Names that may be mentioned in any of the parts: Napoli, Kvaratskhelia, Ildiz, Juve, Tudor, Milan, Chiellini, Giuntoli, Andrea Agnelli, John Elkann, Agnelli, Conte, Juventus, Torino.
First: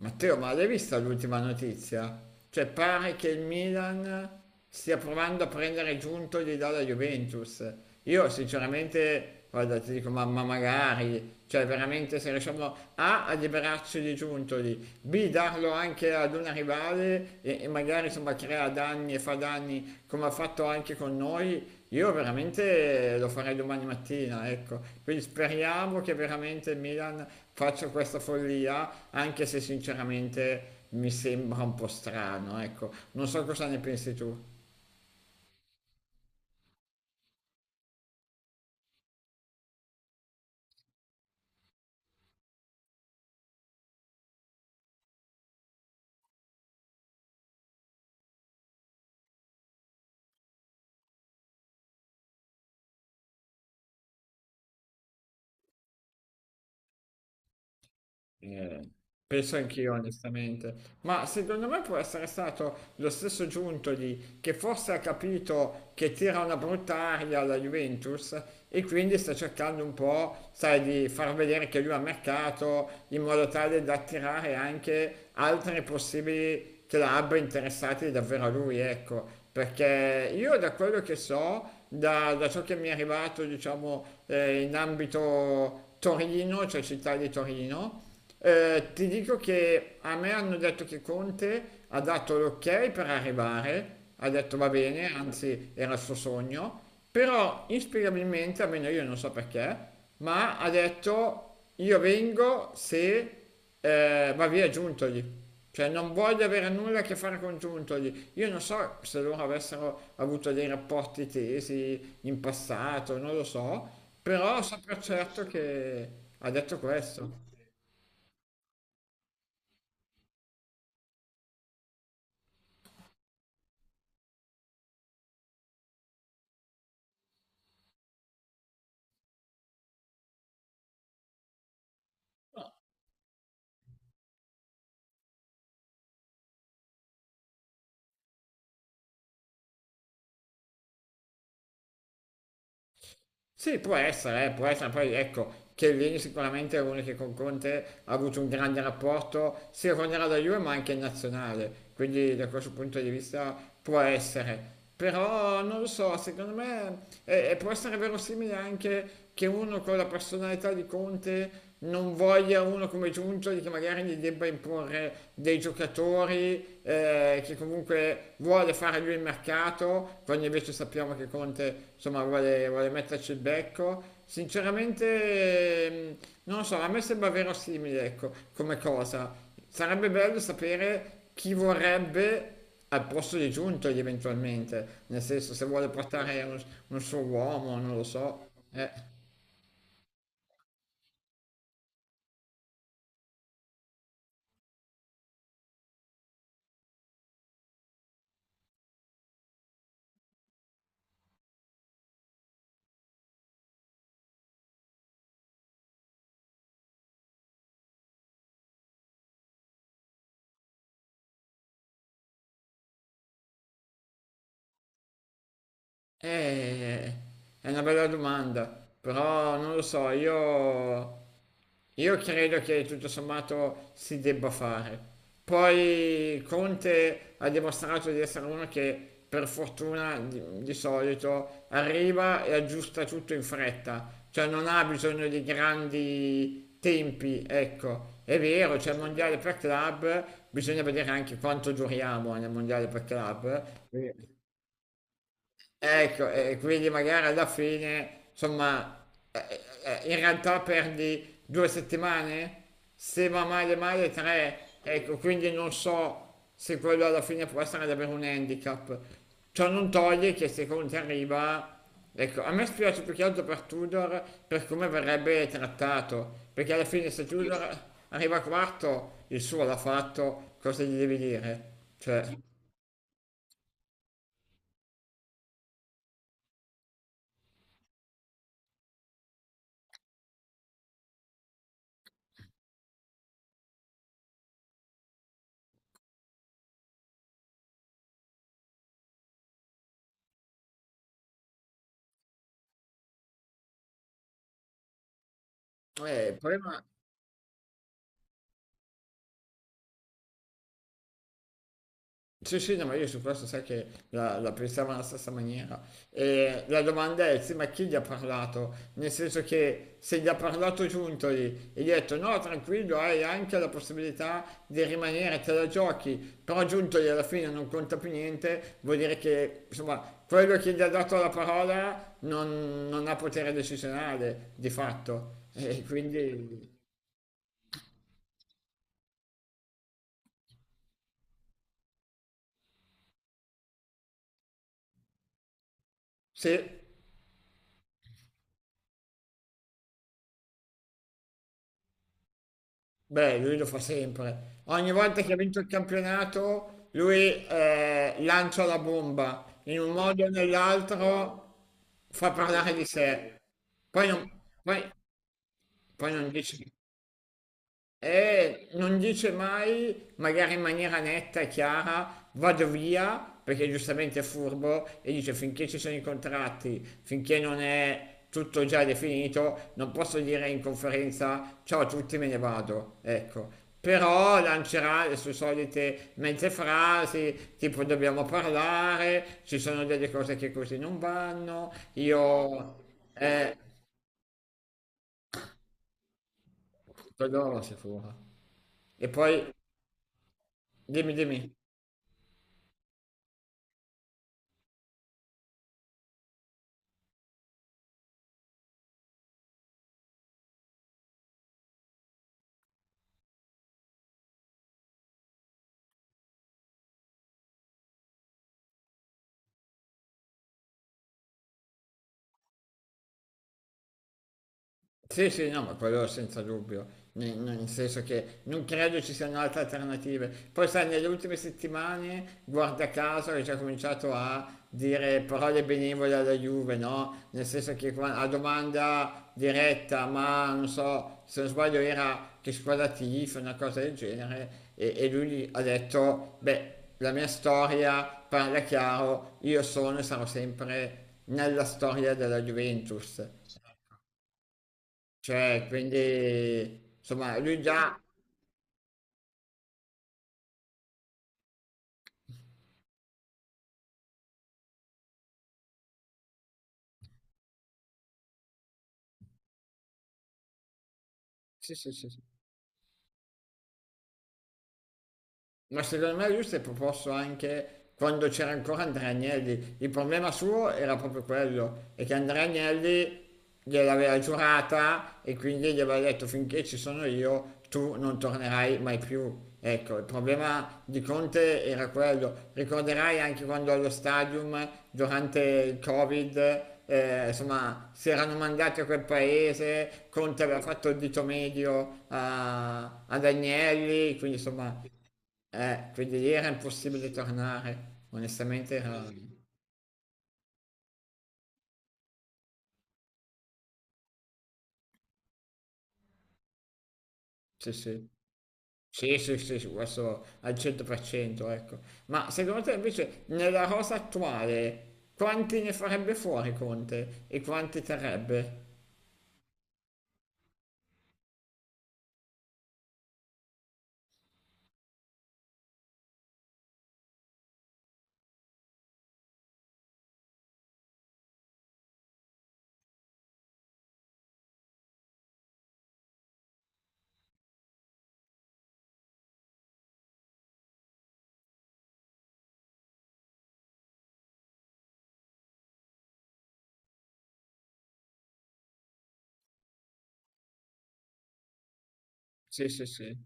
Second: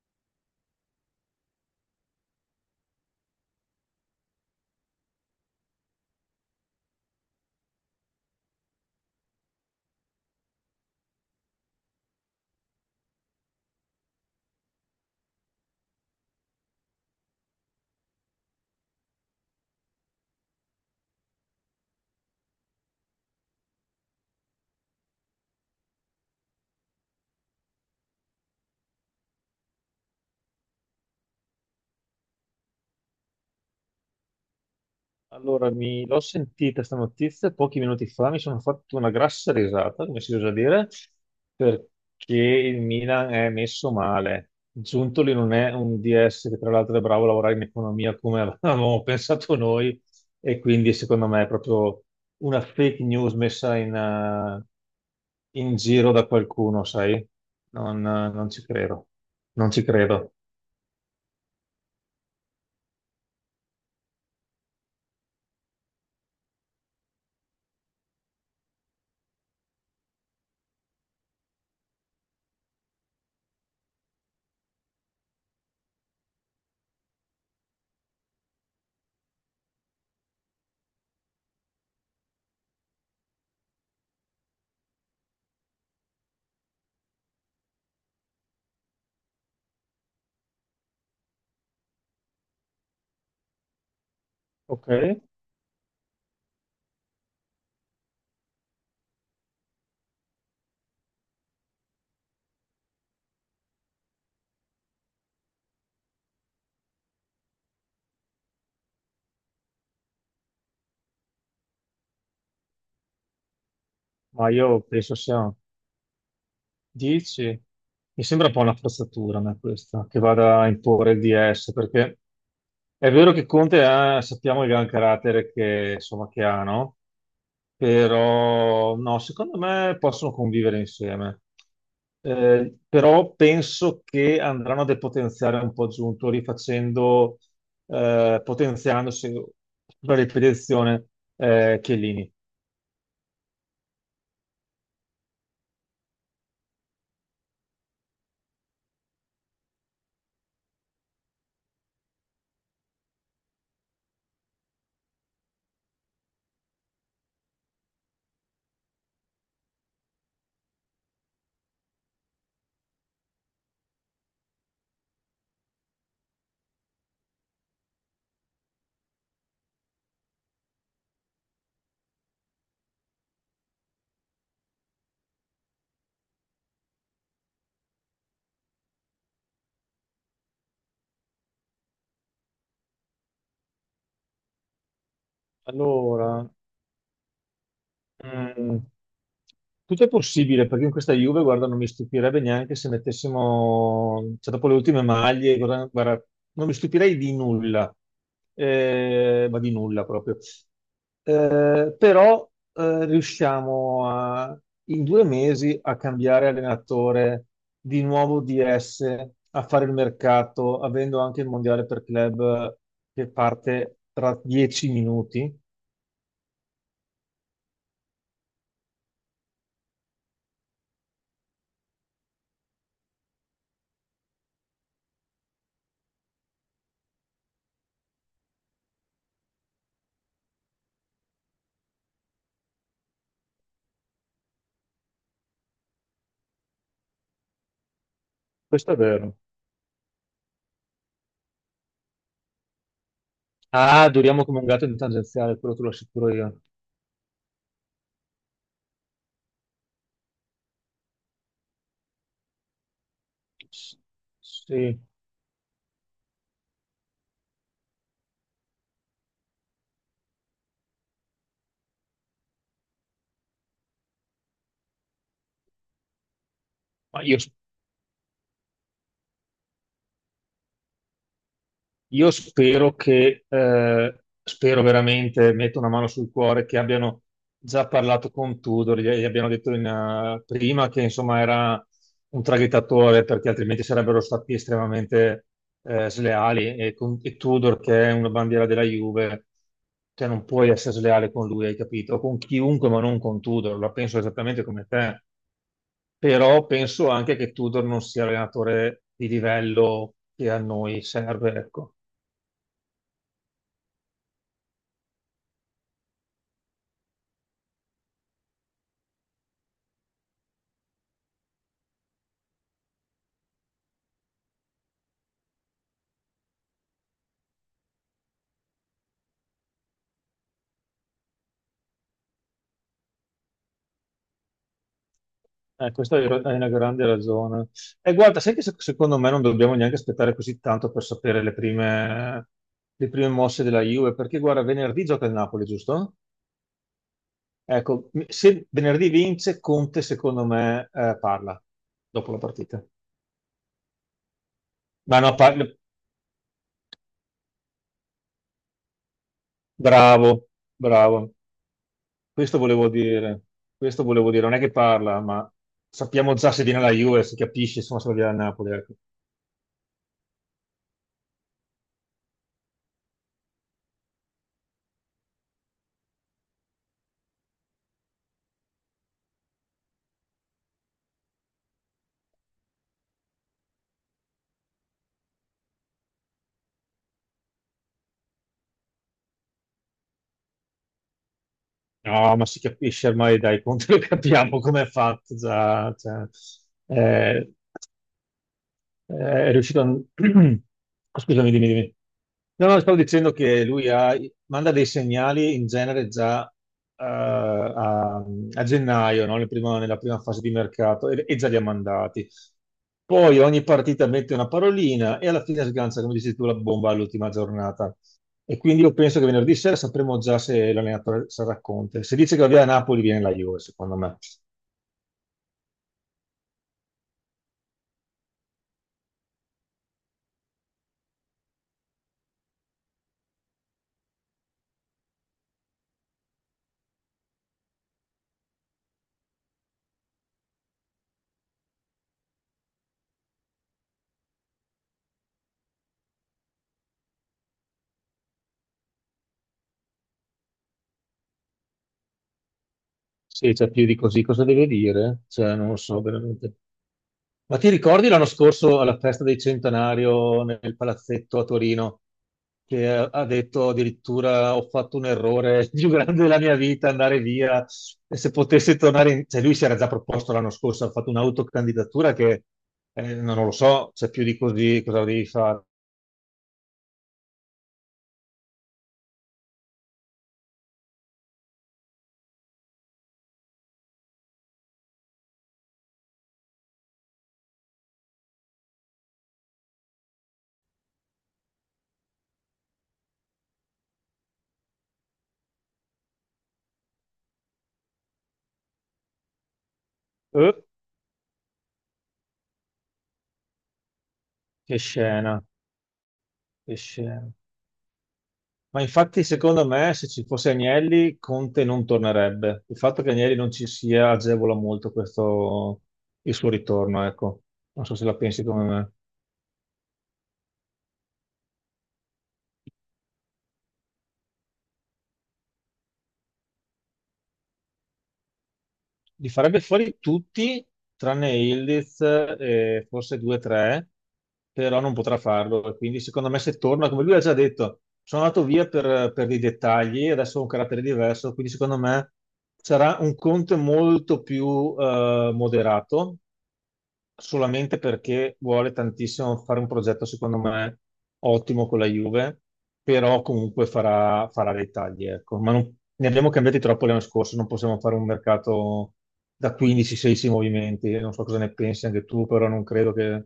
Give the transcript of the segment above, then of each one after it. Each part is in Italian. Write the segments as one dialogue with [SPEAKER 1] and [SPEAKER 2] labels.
[SPEAKER 1] Matteo, ma l'hai vista l'ultima notizia? Cioè, pare che il Milan stia provando a prendere Giuntoli dalla Juventus. Io sinceramente, guarda, ti dico, mamma magari, cioè veramente se riusciamo A, a liberarci di Giuntoli, B, darlo anche ad una rivale e magari insomma crea danni e fa danni come ha fatto anche con noi, io veramente lo farei domani mattina, ecco. Quindi speriamo che veramente il Milan faccia questa follia, anche se sinceramente mi sembra un po' strano, ecco. Non so cosa ne pensi tu.
[SPEAKER 2] Allora, mi l'ho sentita sta notizia pochi minuti fa, mi sono fatto una grassa risata, come si usa dire, perché il Milan è messo male. Giuntoli non è un DS che tra l'altro è bravo a lavorare in economia come avevamo pensato noi e quindi secondo me è proprio una fake news messa in giro da qualcuno, sai? Non ci
[SPEAKER 1] Eh,
[SPEAKER 2] credo,
[SPEAKER 1] penso
[SPEAKER 2] non ci
[SPEAKER 1] anch'io,
[SPEAKER 2] credo.
[SPEAKER 1] onestamente. Ma secondo me può essere stato lo stesso Giuntoli che forse ha capito che tira una brutta aria alla Juventus e quindi sta cercando un po', sai, di far vedere che lui ha mercato in modo tale da attirare anche altri possibili club interessati davvero a lui, ecco. Perché io da quello che so, da ciò che mi è arrivato, diciamo, in ambito Torino, cioè città di Torino, ti dico che a me hanno detto che Conte ha dato l'ok per arrivare, ha detto va
[SPEAKER 2] Ok,
[SPEAKER 1] bene, anzi era il suo sogno, però inspiegabilmente, almeno io non so perché, ma ha detto io vengo se va via Giuntoli. Cioè non voglio avere nulla a che fare con Giuntoli. Io non so se loro avessero avuto dei rapporti tesi in passato, non lo so,
[SPEAKER 2] ma
[SPEAKER 1] però so
[SPEAKER 2] io
[SPEAKER 1] per
[SPEAKER 2] penso
[SPEAKER 1] certo
[SPEAKER 2] sia
[SPEAKER 1] che ha detto questo.
[SPEAKER 2] 10? Mi sembra un po' una forzatura a me questa, che vada a imporre il DS, perché è vero che Conte ha, sappiamo il gran carattere che, insomma, che ha, no? Però no, secondo me possono convivere insieme. Però penso che andranno a depotenziare un po' Giunto, rifacendo, potenziandosi per ripetizione, Chiellini.
[SPEAKER 1] Sì, può essere, poi ecco, Chiellini sicuramente è uno che con Conte ha avuto un grande rapporto sia quando era da Juve ma anche in nazionale, quindi da questo punto di vista può essere. Però non lo so, secondo me può essere verosimile anche che uno con la personalità di Conte non voglia uno come Giuntoli che magari gli debba imporre dei giocatori che comunque vuole fare lui il mercato, quando invece sappiamo che Conte insomma vuole metterci il becco. Sinceramente, non lo so, a me sembra verosimile, ecco, come cosa. Sarebbe bello sapere chi vorrebbe al posto di Giuntoli eventualmente, nel senso se vuole portare
[SPEAKER 2] Allora,
[SPEAKER 1] un suo uomo, non lo so.
[SPEAKER 2] Mm, tutto è possibile perché in questa Juve, guarda, non mi stupirebbe neanche se mettessimo, cioè dopo le ultime maglie, guarda, guarda, non mi stupirei di nulla. Ma di nulla proprio. Però riusciamo in 2 mesi a cambiare allenatore, di nuovo DS, a fare il mercato, avendo anche il mondiale per club che parte tra 10 minuti.
[SPEAKER 1] Eh, è una bella domanda, però non lo so, io credo che tutto sommato si debba fare. Poi Conte ha dimostrato di essere uno che per fortuna di solito arriva e aggiusta tutto in fretta, cioè non ha bisogno di grandi tempi, ecco. È vero, c'è
[SPEAKER 2] Questo è
[SPEAKER 1] il
[SPEAKER 2] vero.
[SPEAKER 1] mondiale per club, bisogna vedere anche quanto duriamo nel mondiale per club.
[SPEAKER 2] Ah, duriamo come un gatto in tangenziale, quello te lo
[SPEAKER 1] Ecco,
[SPEAKER 2] assicuro
[SPEAKER 1] e
[SPEAKER 2] io.
[SPEAKER 1] quindi magari alla fine, insomma, eh, in realtà perdi due settimane, se va male
[SPEAKER 2] S-
[SPEAKER 1] male tre,
[SPEAKER 2] Sì,
[SPEAKER 1] ecco, quindi non so se quello alla fine può essere davvero un handicap. Ciò non toglie che se Conte arriva, ecco, a me spiace più che altro per Tudor, per come verrebbe trattato, perché alla fine
[SPEAKER 2] ma
[SPEAKER 1] se
[SPEAKER 2] io,
[SPEAKER 1] Tudor arriva quarto, il suo l'ha fatto, cosa gli devi dire? Cioè,
[SPEAKER 2] io spero che, spero veramente, metto una mano sul cuore, che abbiano già parlato con Tudor, gli abbiano detto prima che insomma era un traghettatore, perché altrimenti sarebbero stati estremamente sleali. E Tudor, che è una bandiera della Juve, cioè non puoi essere sleale con lui, hai capito? Con chiunque, ma non con Tudor, la penso esattamente come te.
[SPEAKER 1] il
[SPEAKER 2] Però
[SPEAKER 1] problema.
[SPEAKER 2] penso anche che Tudor non sia l'allenatore di livello che a noi serve, ecco.
[SPEAKER 1] Sì, sì, no, ma io su questo sai che la pensavo alla stessa maniera. E la domanda è, sì, ma chi gli ha parlato? Nel senso che se gli ha parlato Giuntoli e gli ha detto no, tranquillo, hai anche la possibilità di rimanere, te la giochi, però Giuntoli alla fine non conta più niente, vuol dire che, insomma, quello che gli ha dato la parola non ha potere decisionale, di fatto. E
[SPEAKER 2] Questa è una
[SPEAKER 1] quindi,
[SPEAKER 2] grande ragione. E guarda, sai che secondo me non dobbiamo neanche aspettare così tanto per sapere le prime mosse della Juve, perché guarda, venerdì gioca il Napoli, giusto?
[SPEAKER 1] sì.
[SPEAKER 2] Ecco, se venerdì vince, Conte secondo me parla dopo la partita.
[SPEAKER 1] Beh, lui lo fa sempre. Ogni
[SPEAKER 2] Ma
[SPEAKER 1] volta che
[SPEAKER 2] no,
[SPEAKER 1] ha vinto il campionato, lui lancia la bomba. In un modo o
[SPEAKER 2] bravo, bravo.
[SPEAKER 1] nell'altro fa
[SPEAKER 2] Questo
[SPEAKER 1] parlare di
[SPEAKER 2] volevo
[SPEAKER 1] sé.
[SPEAKER 2] dire, questo
[SPEAKER 1] Poi non,
[SPEAKER 2] volevo dire, non è che
[SPEAKER 1] poi,
[SPEAKER 2] parla, ma
[SPEAKER 1] Poi non
[SPEAKER 2] sappiamo già
[SPEAKER 1] dici
[SPEAKER 2] se viene alla Juve, si capisce, insomma, se viene a
[SPEAKER 1] e
[SPEAKER 2] Napoli. Ecco.
[SPEAKER 1] non dice mai, magari in maniera netta e chiara, vado via, perché giustamente è furbo, e dice finché ci sono i contratti, finché non è tutto già definito, non posso dire in conferenza ciao a tutti, me ne vado. Ecco. Però lancerà le sue solite mezze frasi, tipo dobbiamo parlare, ci sono delle cose che così non vanno,
[SPEAKER 2] No, ma si
[SPEAKER 1] io...
[SPEAKER 2] capisce ormai,
[SPEAKER 1] Eh,
[SPEAKER 2] dai, conto lo capiamo come è fatto già. Cioè, eh,
[SPEAKER 1] quello sicuro. E poi,
[SPEAKER 2] eh, è riuscito a...
[SPEAKER 1] dimmi,
[SPEAKER 2] Scusami,
[SPEAKER 1] dimmi.
[SPEAKER 2] dimmi, dimmi. No, no, stavo dicendo che lui manda dei segnali in genere già a, gennaio, no? Nella prima fase di mercato, e già li ha mandati. Poi ogni partita mette una parolina e alla fine sgancia, come dici tu, la bomba all'ultima giornata. E quindi io penso che venerdì sera sapremo già se l'allenatore sarà Conte. Se dice che va via Napoli, viene la Juve, secondo me.
[SPEAKER 1] Sì, sì, no, ma quello senza dubbio, nel senso che non credo ci siano altre alternative. Poi sai, nelle ultime settimane, guarda caso, hai già cominciato a dire parole benevole alla Juve, no? Nel senso che a domanda diretta, ma non so, se non sbaglio era che squadra tifa, una cosa del genere, e lui ha detto, beh, la mia storia parla chiaro, io sono e sarò sempre nella storia della Juventus.
[SPEAKER 2] Se c'è più di così, cosa deve dire? Cioè,
[SPEAKER 1] Cioè,
[SPEAKER 2] non lo so veramente.
[SPEAKER 1] quindi, insomma,
[SPEAKER 2] Ma
[SPEAKER 1] lui
[SPEAKER 2] ti
[SPEAKER 1] già...
[SPEAKER 2] ricordi l'anno scorso alla festa del centenario nel palazzetto a Torino che ha detto addirittura ho fatto un errore più grande della mia vita andare via e se potessi tornare cioè lui si era già proposto l'anno scorso, ha fatto
[SPEAKER 1] Sì, sì, sì,
[SPEAKER 2] un'autocandidatura
[SPEAKER 1] sì.
[SPEAKER 2] che non lo so, c'è più di così, cosa devi fare?
[SPEAKER 1] Ma secondo me lui si è proposto anche quando c'era ancora Andrea Agnelli. Il problema suo era proprio quello, è che Andrea Agnelli gliel'aveva giurata e quindi gli aveva detto finché ci sono io tu non tornerai mai più. Ecco, il problema di Conte era quello. Ricorderai anche quando allo stadium, durante il Covid, insomma, si erano mandati a quel paese, Conte aveva
[SPEAKER 2] Eh,
[SPEAKER 1] fatto il dito medio ad Agnelli, quindi
[SPEAKER 2] che
[SPEAKER 1] insomma
[SPEAKER 2] scena,
[SPEAKER 1] quindi lì era
[SPEAKER 2] che
[SPEAKER 1] impossibile
[SPEAKER 2] scena.
[SPEAKER 1] tornare, onestamente
[SPEAKER 2] Ma
[SPEAKER 1] era...
[SPEAKER 2] infatti,
[SPEAKER 1] Mm.
[SPEAKER 2] secondo me, se ci fosse Agnelli, Conte non tornerebbe. Il fatto che Agnelli non ci sia agevola molto questo, il suo ritorno, ecco.
[SPEAKER 1] Sì,
[SPEAKER 2] Non so se
[SPEAKER 1] sì,
[SPEAKER 2] la pensi come me.
[SPEAKER 1] sì, sì, sì, sì, questo al 100%, ecco. Ma secondo te invece nella rosa attuale quanti ne farebbe fuori Conte e quanti terrebbe?
[SPEAKER 2] Li farebbe fuori tutti, tranne Ildiz e forse due o tre, però non potrà farlo. E quindi, secondo me, se torna, come lui ha già detto, sono andato via per dei dettagli, adesso ho un carattere diverso, quindi secondo me sarà un Conte molto più moderato solamente perché vuole tantissimo fare un progetto, secondo me, ottimo con la Juve, però comunque farà, farà dei tagli, ecco. Ma ne abbiamo cambiati troppo l'anno scorso, non possiamo fare un mercato da 15-16 movimenti, non so cosa ne pensi anche tu, però non
[SPEAKER 1] Sì, sì,
[SPEAKER 2] credo
[SPEAKER 1] sì.
[SPEAKER 2] che.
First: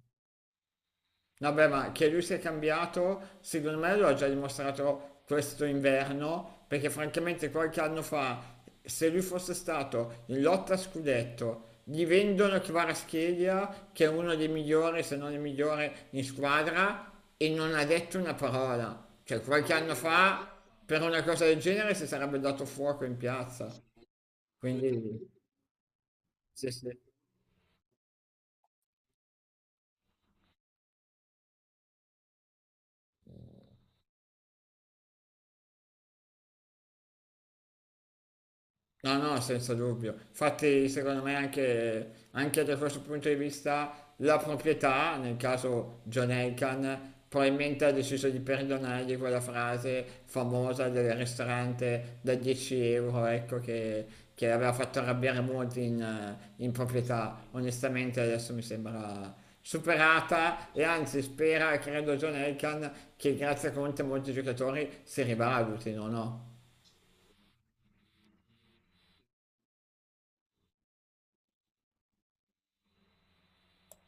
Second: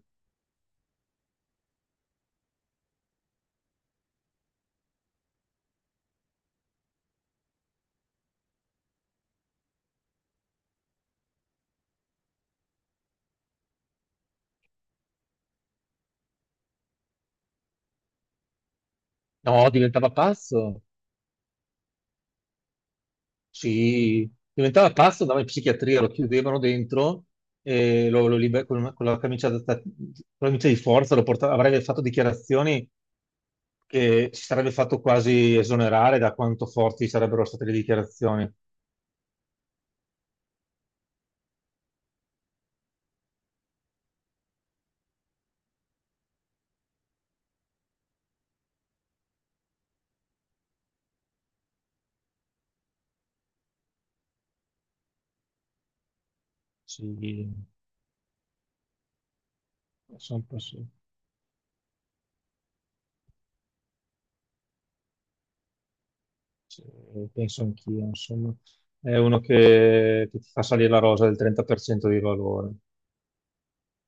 [SPEAKER 1] Vabbè, ma che lui sia cambiato, secondo me lo ha già dimostrato questo inverno, perché francamente qualche anno fa, se lui fosse stato in lotta a scudetto, gli vendono Kvaratskhelia, che è uno dei migliori, se non il migliore in squadra, e non ha detto una parola. Cioè,
[SPEAKER 2] No,
[SPEAKER 1] qualche anno
[SPEAKER 2] diventava
[SPEAKER 1] fa,
[SPEAKER 2] pazzo.
[SPEAKER 1] per una cosa del genere, si sarebbe dato fuoco in piazza.
[SPEAKER 2] Sì, diventava pazzo,
[SPEAKER 1] Quindi,
[SPEAKER 2] andava in psichiatria, lo chiudevano
[SPEAKER 1] sì, sì.
[SPEAKER 2] dentro e con la camicia, con la camicia di forza avrebbe fatto dichiarazioni che si sarebbe fatto quasi esonerare da quanto forti sarebbero state le dichiarazioni.
[SPEAKER 1] No, no, senza dubbio. Infatti, secondo me, anche, anche da questo punto di vista, la proprietà, nel caso John Elkann, probabilmente ha deciso di perdonargli quella frase famosa del ristorante da 10 euro, ecco, che aveva fatto arrabbiare molti in
[SPEAKER 2] Sì,
[SPEAKER 1] proprietà. Onestamente, adesso mi sembra superata
[SPEAKER 2] penso,
[SPEAKER 1] e anzi spera, credo, John Elkann, che grazie a Conte molti giocatori si rivalutino, no? No?
[SPEAKER 2] sì, penso anch'io, insomma. È uno che ti fa salire la rosa del 30% di valore.